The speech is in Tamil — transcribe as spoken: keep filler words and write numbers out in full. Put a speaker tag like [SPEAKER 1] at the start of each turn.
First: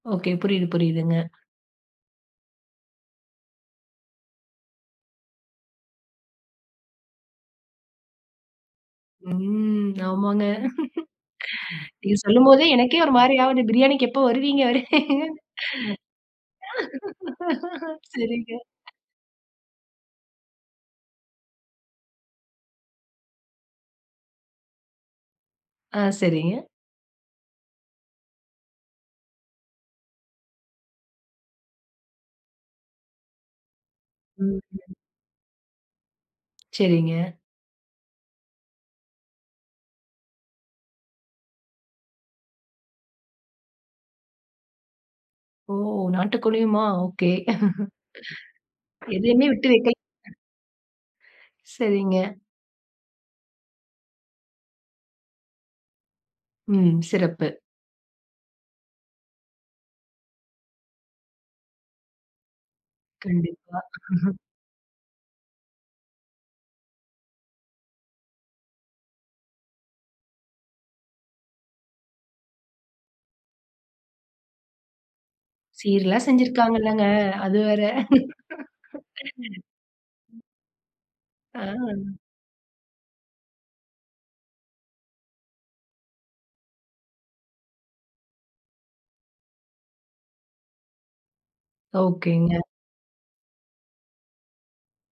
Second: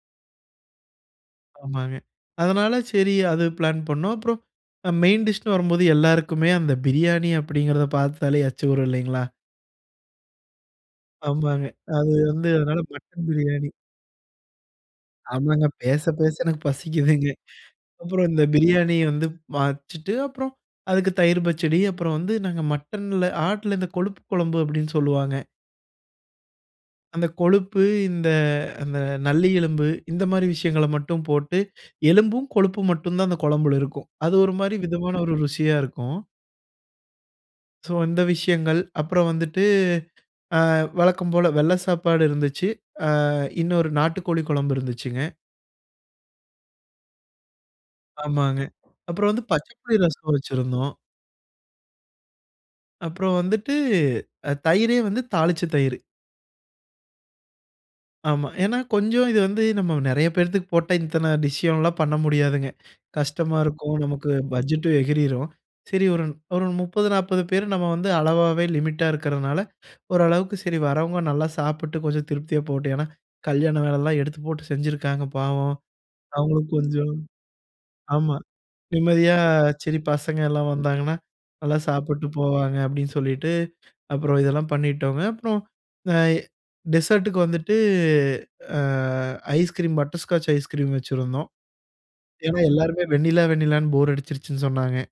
[SPEAKER 1] ஓகே. புரியுது, புரியுதுங்க.
[SPEAKER 2] ஆமாங்க. அதனால சரி அது பிளான் பண்ணோம். அப்புறம் மெயின் டிஷ்ன்னு வரும்போது எல்லாருக்குமே, அந்த பிரியாணி அப்படிங்கிறத பார்த்தாலே எச்சி ஊரும் இல்லைங்களா?
[SPEAKER 1] ம். ஆமாங்க.
[SPEAKER 2] ஆமாங்க. அது
[SPEAKER 1] நீங்க
[SPEAKER 2] வந்து
[SPEAKER 1] சொல்லும்போதே
[SPEAKER 2] அதனால
[SPEAKER 1] எனக்கே ஒரு
[SPEAKER 2] மட்டன்
[SPEAKER 1] மாரி ஆவுது,
[SPEAKER 2] பிரியாணி.
[SPEAKER 1] பிரியாணிக்கு எப்ப வருவீங்க வருவீங்க?
[SPEAKER 2] ஆமாங்க. பேச, பேச எனக்கு பசிக்குதுங்க. அப்புறம் இந்த
[SPEAKER 1] சரிங்க.
[SPEAKER 2] பிரியாணிய வந்து வச்சுட்டு அப்புறம் அதுக்கு தயிர் பச்சடி, அப்புறம் வந்து நாங்க மட்டன்ல ஆட்டுல இந்த கொழுப்பு குழம்பு அப்படின்னு சொல்லுவாங்க.
[SPEAKER 1] ஆ சரிங்க.
[SPEAKER 2] அந்த கொழுப்பு, இந்த இந்த நல்லி எலும்பு இந்த மாரி விஷயங்கள மட்டும் போட்டு, எலும்பும், கொழுப்பும் மட்டும் தான் அந்த குழம்புல இருக்கும். அது ஒரு
[SPEAKER 1] ம்.
[SPEAKER 2] மாரி
[SPEAKER 1] ஹும்.
[SPEAKER 2] விதமான ஒரு ருசியா இருக்கும்.
[SPEAKER 1] சரிங்க.
[SPEAKER 2] சோ இந்த விஷயங்கள். அப்புறம் வந்துட்டு அ வழக்கம் போல வெள்ள சாப்பாடு இருந்துச்சி. ஆ இன்னொரு நாட்டுக்கோழி குழம்பு இருந்துச்சுங்க.
[SPEAKER 1] ஓ! நாட்டு கோழியுமா ஓகே.
[SPEAKER 2] ஆமாங்க. அப்புறம் வந்து
[SPEAKER 1] எதையுமே விட்டு வெக்கல?
[SPEAKER 2] பச்சப்புளி ரசம் வச்சிருந்தோம்.
[SPEAKER 1] சரிங்க.
[SPEAKER 2] அப்புறம் வந்துட்டு தயிரே வந்து தாளிச்ச தயிர்.
[SPEAKER 1] ம் சிறப்பு.
[SPEAKER 2] ஆமா. ஏன்னா கொஞ்சம் இது வந்து நம்ம நெறைய பேரத்துக்கு போட்டா இத்தனை டிஷ்லாம் பண்ண முடியாதுங்க. கஷ்டமா
[SPEAKER 1] கண்டிப்பா.
[SPEAKER 2] இருக்கும். நமக்கு பட்ஜெட்டும் எகிறிரும். சரி ஒரு ஒரு முப்பது, நாப்பது பேர் நம்ம வந்து அளவாவே லிமிட்டா இருக்கிறனால, ஓரளவுக்கு சரி வரவுங்க நல்லா சாப்பிட்டு கொஞ்சம் திருப்தியா போகட்டும். ஏனா கல்யாண வேலைலாம் எடுத்து போட்டு செஞ்சிருக்காங்க பாவம்.
[SPEAKER 1] சீரல்லாம்
[SPEAKER 2] அவங்களும்
[SPEAKER 1] செஞ்சிருக்றாங்கள்லங்க.
[SPEAKER 2] கொஞ்சம்.
[SPEAKER 1] அது வேற.
[SPEAKER 2] ஆமா நிம்மதியா சரி பசங்க எல்லாம் வந்தாங்கன்னா,
[SPEAKER 1] ஆ.
[SPEAKER 2] நல்லா சாப்பிட்டு போவாங்க அப்படின்னு சொல்லிட்டு, அப்புறம் இதெல்லாம் பண்ணிட்டோங்க. அப்புறம் இந்த ஐ டெசர்டுக்கு வந்துட்டு ஆ ஐஸ்கிரீம், பட்டர்ஸ்காட்ச் ஐஸ்கிரீம் வச்சுருந்தோம். ஏனா
[SPEAKER 1] ஓகேங்க.
[SPEAKER 2] எல்லோருமே வெண்ணிலா, வெண்ணிலான்னு போர் அடிச்சிருச்சுன்னு சொன்னாங்க.